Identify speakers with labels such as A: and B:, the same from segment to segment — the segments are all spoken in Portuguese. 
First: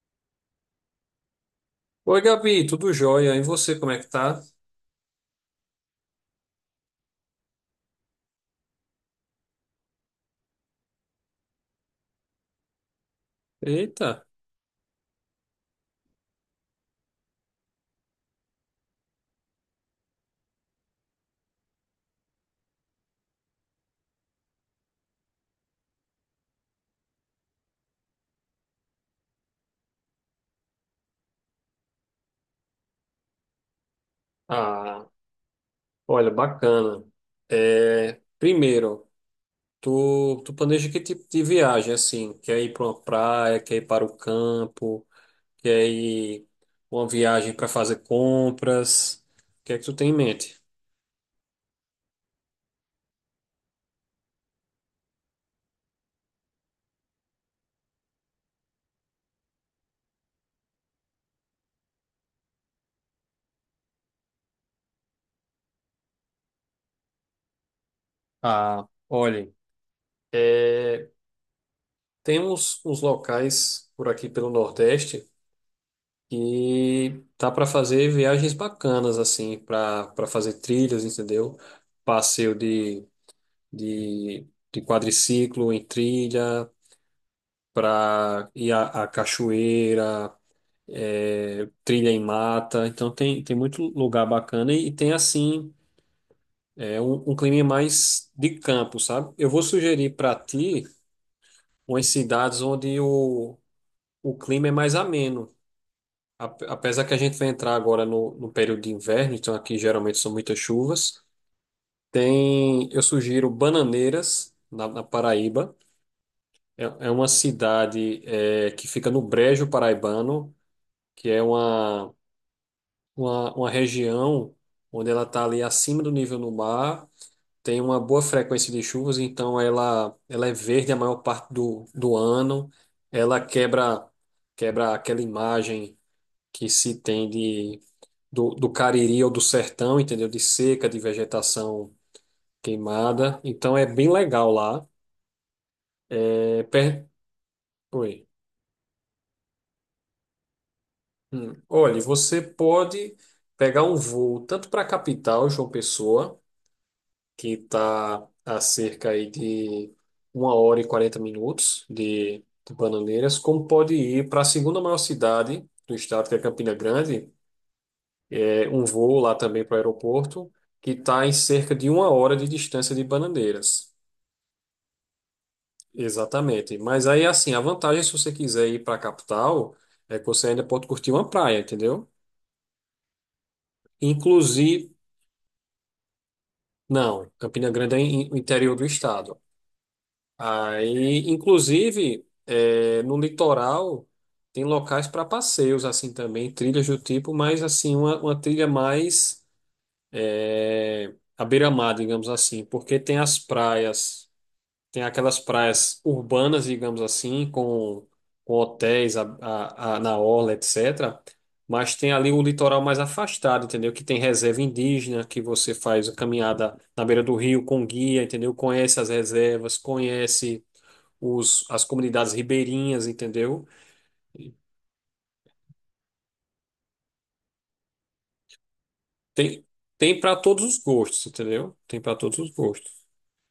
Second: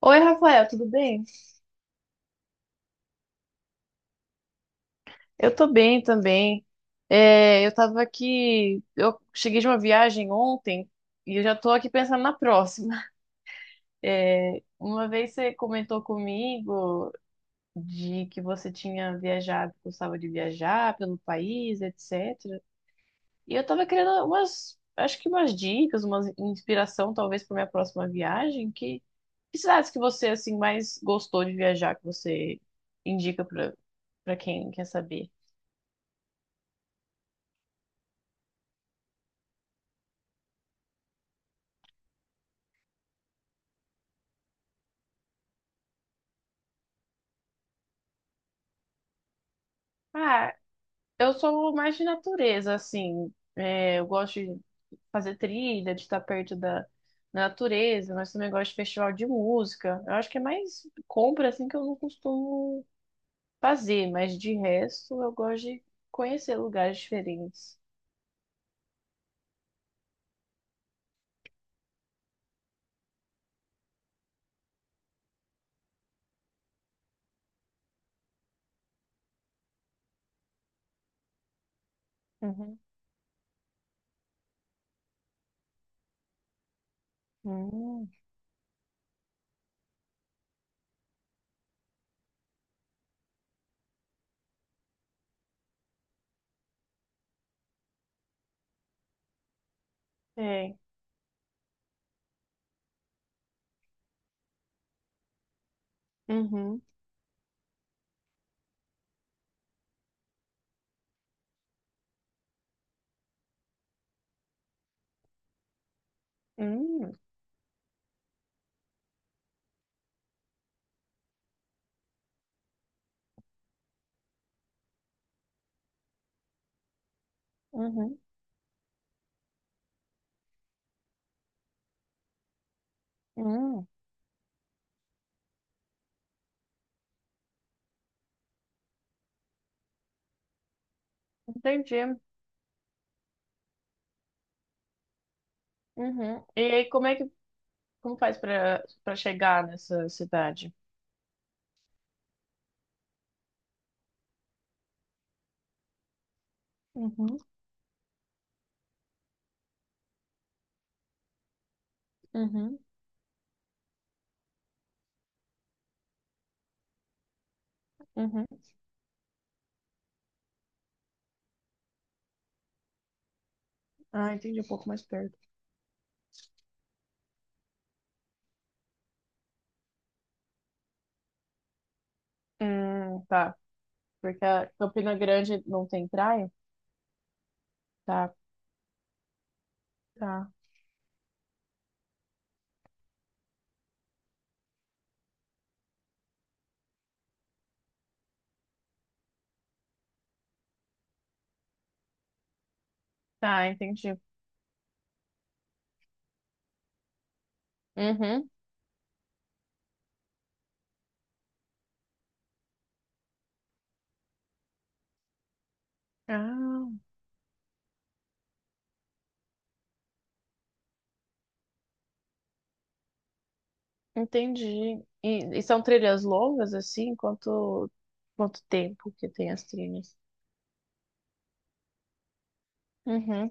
A: Oi, Rafael, tudo bem?
B: Oi, Gabi, tudo jóia? E você, como é que tá?
A: Eu tô bem também. Eu tava aqui, eu cheguei de uma viagem ontem e eu já tô aqui pensando na próxima.
B: Eita!
A: Uma vez você comentou comigo de que você tinha viajado, gostava de viajar pelo país, etc. E eu tava querendo umas, acho que umas dicas, uma inspiração talvez para minha próxima viagem. Que cidades que você assim mais gostou de viajar, que você indica para quem quer
B: Ah,
A: saber?
B: olha, bacana. É, primeiro, tu planeja que tipo de viagem, assim? Quer ir para uma praia, quer ir para o campo, quer ir uma viagem para fazer compras? O que é que tu tem em
A: Ah.
B: mente?
A: Eu sou mais de natureza, assim. Eu gosto de fazer trilha, de estar perto da natureza, mas também gosto de festival de música. Eu acho que é mais compra, assim, que eu não costumo fazer, mas de resto eu gosto de conhecer lugares diferentes.
B: Ah, olha, é, temos uns locais por aqui pelo Nordeste e tá para fazer viagens bacanas, assim, para fazer trilhas, entendeu? Passeio
A: Uhum.
B: de quadriciclo em trilha,
A: Hum.
B: para ir à cachoeira, é, trilha em mata. Então tem muito lugar bacana e, tem, assim, é, um clima mais de campo, sabe? Eu vou sugerir para
A: É.
B: ti umas cidades onde o clima é mais ameno.
A: Uhum.
B: Apesar que a gente vai entrar agora no período de inverno, então aqui geralmente são muitas chuvas. Tem, eu sugiro Bananeiras, na Paraíba. É
A: Hum.
B: uma cidade é, que fica no Brejo Paraibano, que é uma região onde ela está ali acima do nível do mar, tem uma
A: Uhum.
B: boa frequência de chuvas, então ela é verde a maior parte do ano. Ela
A: Hum.
B: quebra aquela imagem que se tem de do Cariri ou do sertão, entendeu? De seca, de vegetação
A: Entendi.
B: queimada. Então é bem legal lá.
A: Uhum. E
B: É,
A: aí, como
B: per...
A: é que como
B: Oi.
A: faz para chegar nessa cidade?
B: Hum. Olha, você pode pegar um voo tanto para a capital, João Pessoa,
A: Uhum.
B: que está a cerca aí de uma hora e 40 minutos de
A: Uhum.
B: Bananeiras, como pode ir para a segunda maior cidade do estado, que é Campina Grande,
A: Uhum.
B: é um voo lá também para o aeroporto, que está em cerca de uma hora de distância de Bananeiras.
A: Ah, entendi, um pouco mais perto.
B: Exatamente. Mas aí, assim, a vantagem, se você quiser ir para a capital, é que você ainda pode curtir uma praia, entendeu?
A: Tá. Porque a
B: Inclusive,
A: Campina Grande não tem praia?
B: não, Campina Grande é
A: Tá,
B: o interior do estado.
A: tá.
B: Aí, inclusive, é, no litoral, tem locais para passeios, assim, também, trilhas do tipo, mas, assim, uma trilha mais é, à beira-mar, digamos assim, porque tem as
A: Tá, entendi.
B: praias. Tem aquelas praias urbanas, digamos assim,
A: Uhum.
B: com hotéis na orla, etc. Mas tem ali o litoral mais afastado, entendeu? Que tem reserva indígena, que você faz a caminhada
A: Ah,
B: na beira do rio com guia, entendeu? Conhece as reservas, conhece as comunidades ribeirinhas, entendeu?
A: entendi. E são trilhas longas, assim? Quanto tempo que tem
B: Tem,
A: as trilhas?
B: tem para todos os gostos, entendeu? Tem para todos os gostos.
A: Uhum,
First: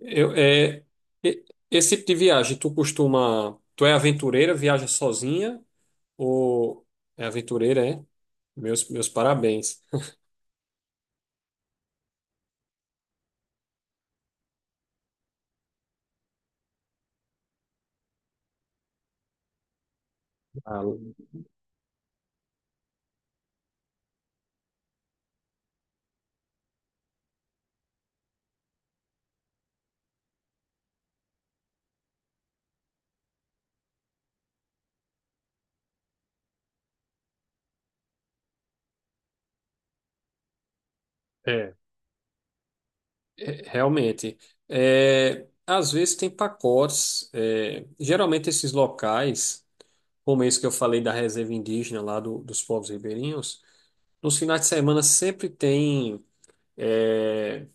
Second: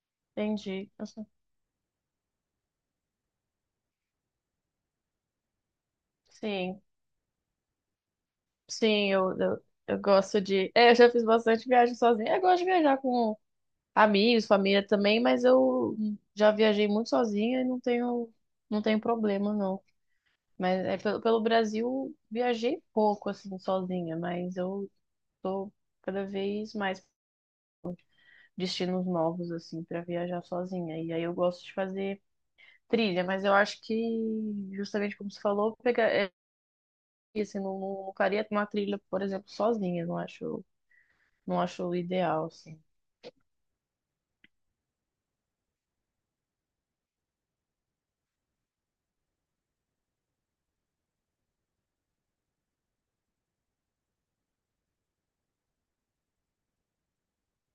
B: Eu, é,
A: entendi.
B: e- Esse tipo de viagem, tu costuma. Tu é aventureira, viaja sozinha?
A: Sim,
B: O É aventureira, é? Meus
A: sim,
B: parabéns.
A: eu gosto de. É, eu já fiz bastante viagem sozinha. Eu gosto de viajar com amigos, família também, mas eu já viajei muito sozinha e não tenho, não tenho problema, não. Mas
B: Ah,
A: é, pelo Brasil viajei pouco, assim, sozinha, mas eu tô cada vez mais destinos novos, assim, para viajar sozinha. E aí eu gosto de fazer trilha, mas eu acho que, justamente como você falou, pegar, é, assim, não, não faria uma trilha, por exemplo, sozinha, não acho, não
B: é.
A: acho o ideal, assim.
B: É, realmente. É, às vezes tem pacotes. É, geralmente esses locais, como esse que eu falei da reserva indígena lá dos povos ribeirinhos, nos finais de semana sempre tem. É,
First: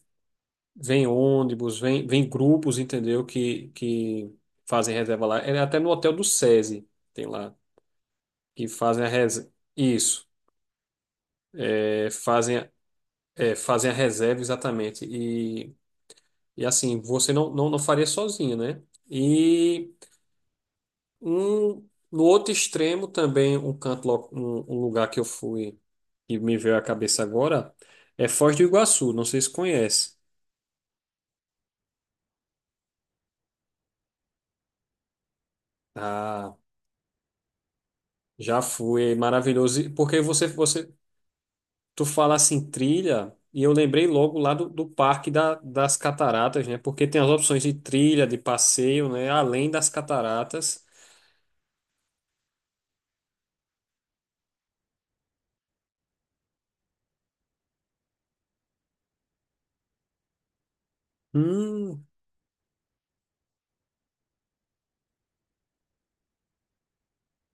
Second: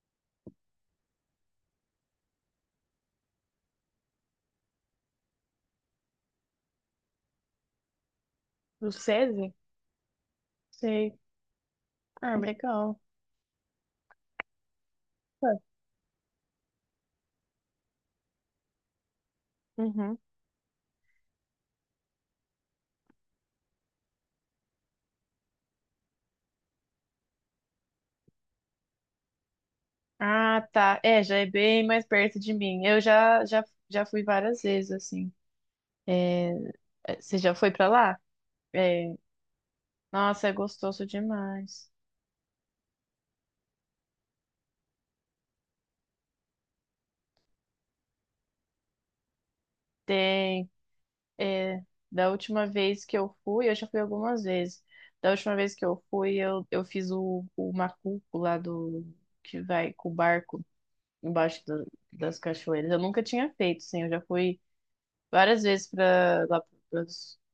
B: vem ônibus, vem grupos, entendeu? Que fazem reserva lá. É até no hotel do SESI tem lá, que
A: O
B: fazem a reserva.
A: SESI?
B: Isso.
A: Sei.
B: É,
A: Ah,
B: fazem.
A: legal.
B: É, fazem a reserva exatamente.
A: Tá.
B: E assim, você não faria sozinho, né? E
A: Uhum.
B: no outro extremo também, um canto, um lugar que eu fui e me veio à cabeça agora é Foz do Iguaçu. Não sei se conhece.
A: Ah, tá. É, já é bem mais perto de mim. Eu já, já fui várias vezes, assim. É,
B: Ah,
A: Você já foi pra lá?
B: já fui,
A: É,
B: é maravilhoso. E porque
A: nossa, é gostoso demais.
B: tu fala assim, trilha, e eu lembrei logo lá do Parque das Cataratas, né? Porque tem as opções de trilha, de passeio, né? Além das
A: Tem.
B: cataratas.
A: é, Da última vez que eu fui, eu já fui algumas vezes. Da última vez que eu fui, eu fiz o macuco lá do. Que vai com o barco embaixo do-
B: Hum,
A: das cachoeiras. Eu nunca tinha feito, sim. Eu já fui várias vezes pra, lá para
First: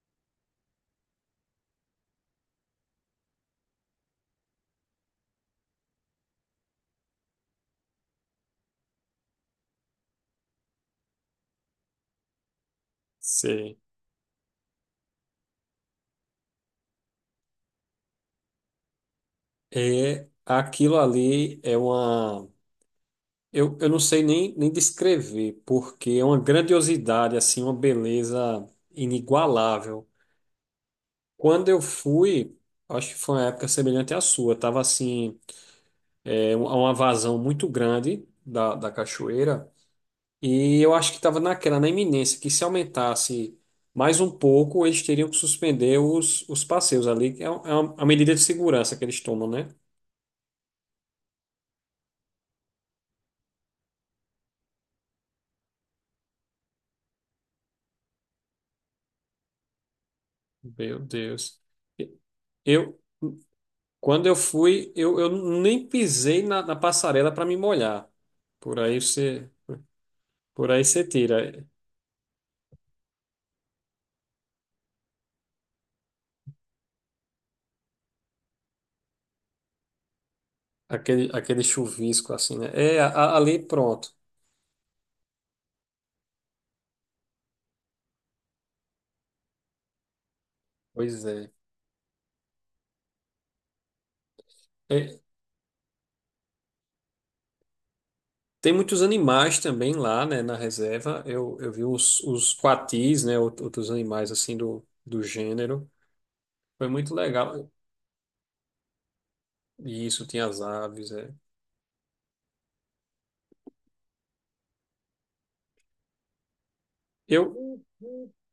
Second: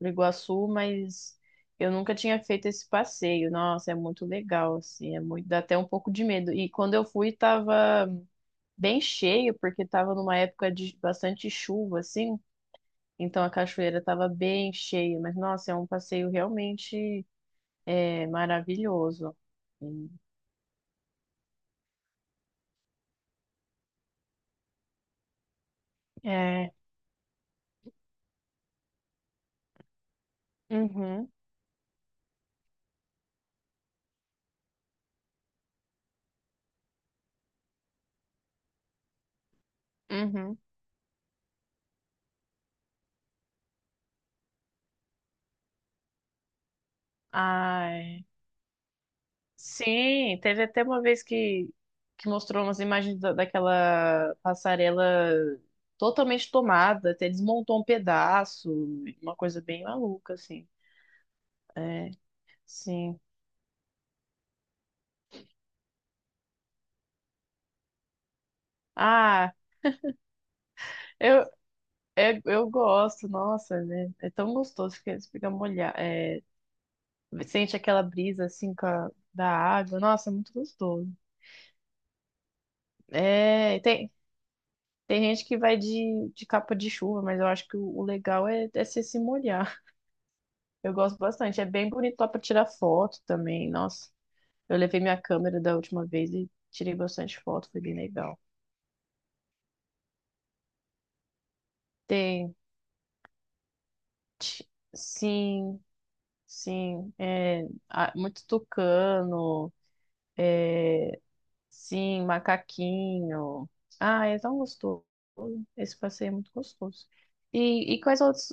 A: Iguaçu, mas eu nunca tinha feito esse passeio. Nossa, é muito legal, assim. É muito, dá até um pouco de medo. E quando eu fui, tava bem cheio, porque estava numa época de bastante chuva, assim, então a
B: sei.
A: cachoeira estava bem cheia, mas nossa, é um passeio realmente, é, maravilhoso.
B: É, aquilo ali é uma. Eu não sei nem descrever, porque é uma
A: É,
B: grandiosidade, assim, uma beleza inigualável.
A: uhum,
B: Quando eu fui, acho que foi uma época semelhante à sua, tava assim, é, uma vazão muito grande da cachoeira,
A: uhum.
B: e eu acho que estava naquela, na iminência, que se aumentasse mais um pouco, eles teriam que suspender os passeios ali, que é, é uma
A: Ai,
B: medida de segurança que eles tomam, né?
A: sim, teve até uma vez que mostrou umas imagens da- daquela passarela totalmente tomada, até desmontou um pedaço, uma coisa bem maluca, assim.
B: Meu Deus.
A: É,
B: Eu,
A: sim.
B: Quando eu fui, eu nem pisei na passarela para me molhar. Por aí você,
A: Ah,
B: por aí você
A: eu,
B: tira
A: É, eu gosto, nossa, né? É tão gostoso que eles ficam molhados. É, sente aquela brisa assim com a- da água. Nossa, é muito gostoso.
B: aquele chuvisco assim, né? É, ali
A: É, tem,
B: pronto.
A: tem gente que vai de capa de chuva, mas eu acho que o legal é, é se molhar. Eu gosto
B: Pois é.
A: bastante. É bem bonito lá pra tirar foto também. Nossa, eu levei
B: É,
A: minha câmera da última vez e tirei bastante foto, foi bem legal.
B: tem muitos animais também lá, né, na reserva. Eu vi os
A: Tem,
B: quatis, né, outros animais assim
A: t-
B: do
A: sim,
B: gênero. Foi muito
A: sim. É,
B: legal.
A: ah, muito tucano.
B: Isso, tinha as aves, é.
A: Sim, macaquinho. Ah, é tão gostoso. Esse passeio é muito gostoso.
B: Eu,
A: E quais outros?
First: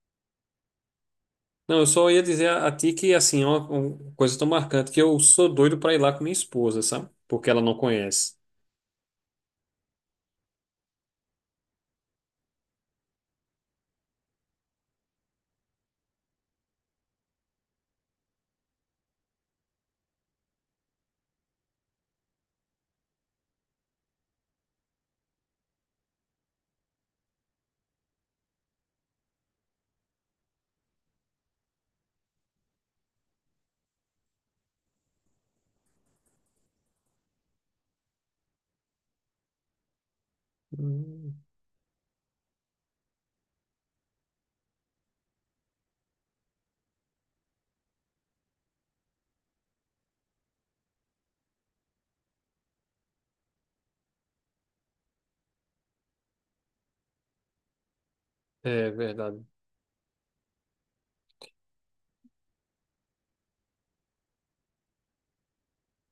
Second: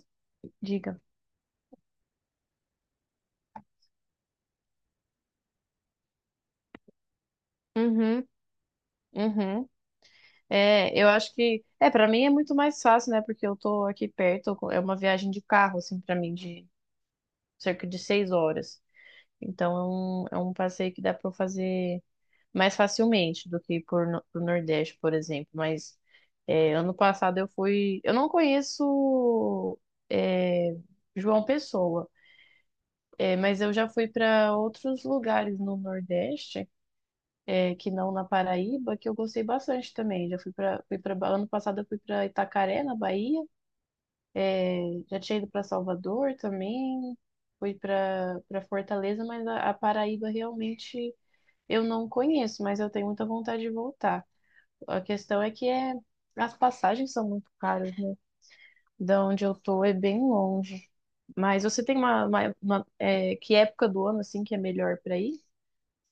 A: Diga.
B: não, eu só ia dizer a ti que, assim, é uma coisa tão marcante que eu sou doido para ir lá com minha esposa, sabe? Porque ela não
A: Uhum,
B: conhece.
A: uhum. É, eu acho que. É, para mim é muito mais fácil, né? Porque eu tô aqui perto. É uma viagem de carro, assim, para mim, de cerca de 6 horas. Então é um passeio que dá para eu fazer mais facilmente do que por, no- pro Nordeste, por exemplo. Mas é, ano passado eu fui. Eu não conheço. É, João Pessoa. É, mas eu já fui para outros lugares no Nordeste, é, que não na Paraíba, que eu gostei bastante também. Já fui para, fui para,
B: Hum,
A: ano passado eu fui para Itacaré, na Bahia. É, já tinha ido para Salvador também, fui para Fortaleza, mas a Paraíba realmente eu não conheço, mas eu tenho muita vontade de voltar. A questão é que é, as passagens são muito caras, né?
B: É
A: Da onde
B: verdade.
A: eu tô é bem longe. Mas você tem uma, é, que época do ano assim que é melhor para ir?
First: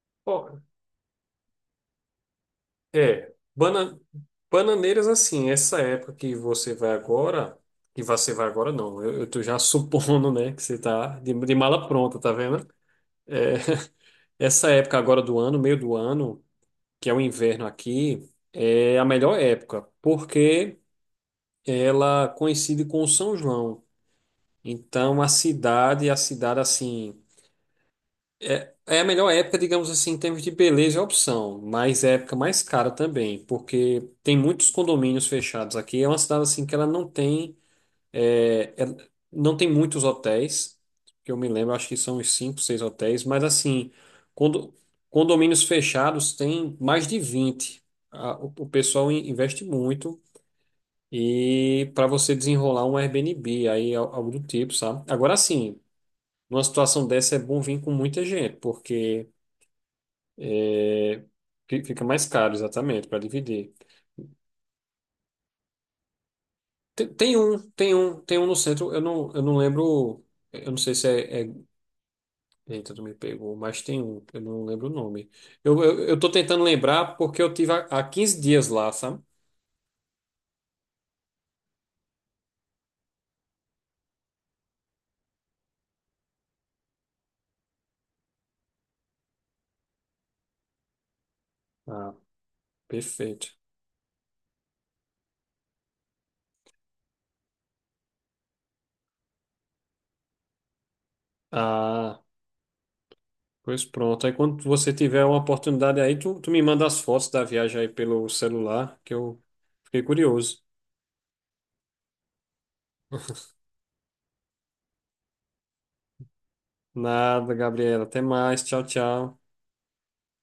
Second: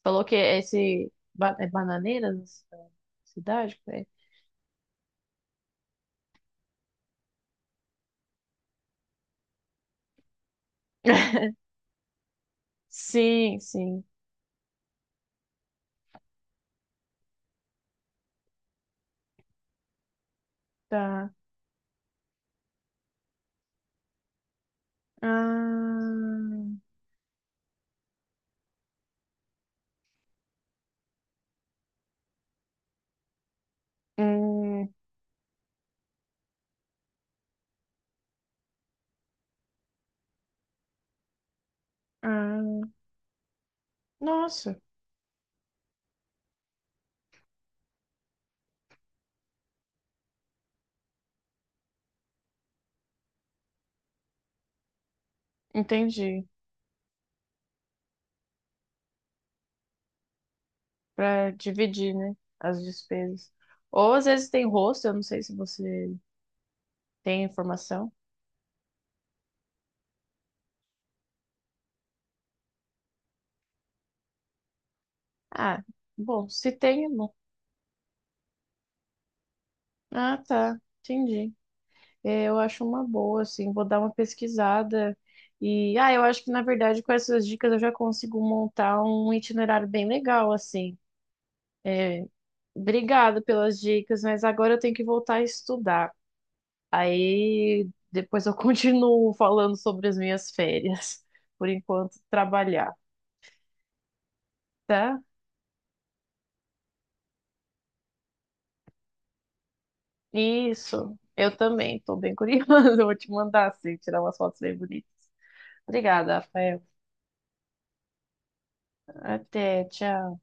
A: Falou que
B: Ó,
A: é esse é Bananeiras, a
B: é,
A: cidade, é?
B: Bananeiras assim, essa época que você vai agora, que você vai agora não, eu tô já supondo, né, que você tá de, de mala pronta, tá vendo? É,
A: Sim, sim,
B: essa época agora do ano, meio do ano, que é o inverno aqui, é a melhor época, porque
A: tá.
B: ela coincide com o São João. Então a cidade
A: Ah,
B: assim, é a melhor época, digamos assim, em termos de beleza e opção, mas é a época mais cara também, porque tem muitos
A: hum,
B: condomínios fechados aqui. É uma cidade assim que ela não tem, é, ela não tem muitos hotéis, que eu me lembro, acho que são uns 5, 6
A: ah,
B: hotéis, mas assim, condo-
A: nossa,
B: condomínios fechados tem mais de 20. O pessoal investe muito e para você desenrolar um Airbnb, aí algo do tipo, sabe? Agora sim,
A: entendi.
B: numa situação dessa é bom vir com muita gente, porque é,
A: Pra
B: fica
A: dividir,
B: mais
A: né,
B: caro,
A: as
B: exatamente, para
A: despesas.
B: dividir.
A: Ou às vezes tem rosto, eu não sei se você
B: Tem, tem
A: tem
B: um, tem
A: informação.
B: um, tem um no centro, eu não lembro, eu não sei se é. Eita, tu me pegou, mas tem um, eu não lembro o nome. Eu,
A: Ah,
B: eu, eu tô
A: bom,
B: tentando
A: se tem, é
B: lembrar
A: bom.
B: porque eu tive há 15 dias lá, sabe?
A: Ah, tá, entendi. É, eu acho uma boa, assim, vou dar uma pesquisada. E, ah, eu acho que, na verdade, com essas dicas eu já consigo montar um itinerário bem legal, assim.
B: Ah,
A: Obrigada
B: perfeito.
A: pelas dicas, mas agora eu tenho que voltar a estudar. Aí depois eu continuo falando sobre as minhas férias. Por enquanto,
B: Ah,
A: trabalhar,
B: pois pronto. Aí quando você
A: tá?
B: tiver uma oportunidade aí, tu me manda as fotos da viagem aí pelo celular, que eu fiquei curioso.
A: Isso, eu também, tô bem curiosa. Eu vou te mandar, assim, tirar umas fotos bem bonitas. Obrigada, Rafael.
B: Nada, Gabriela. Até mais. Tchau, tchau.
A: Até, tchau.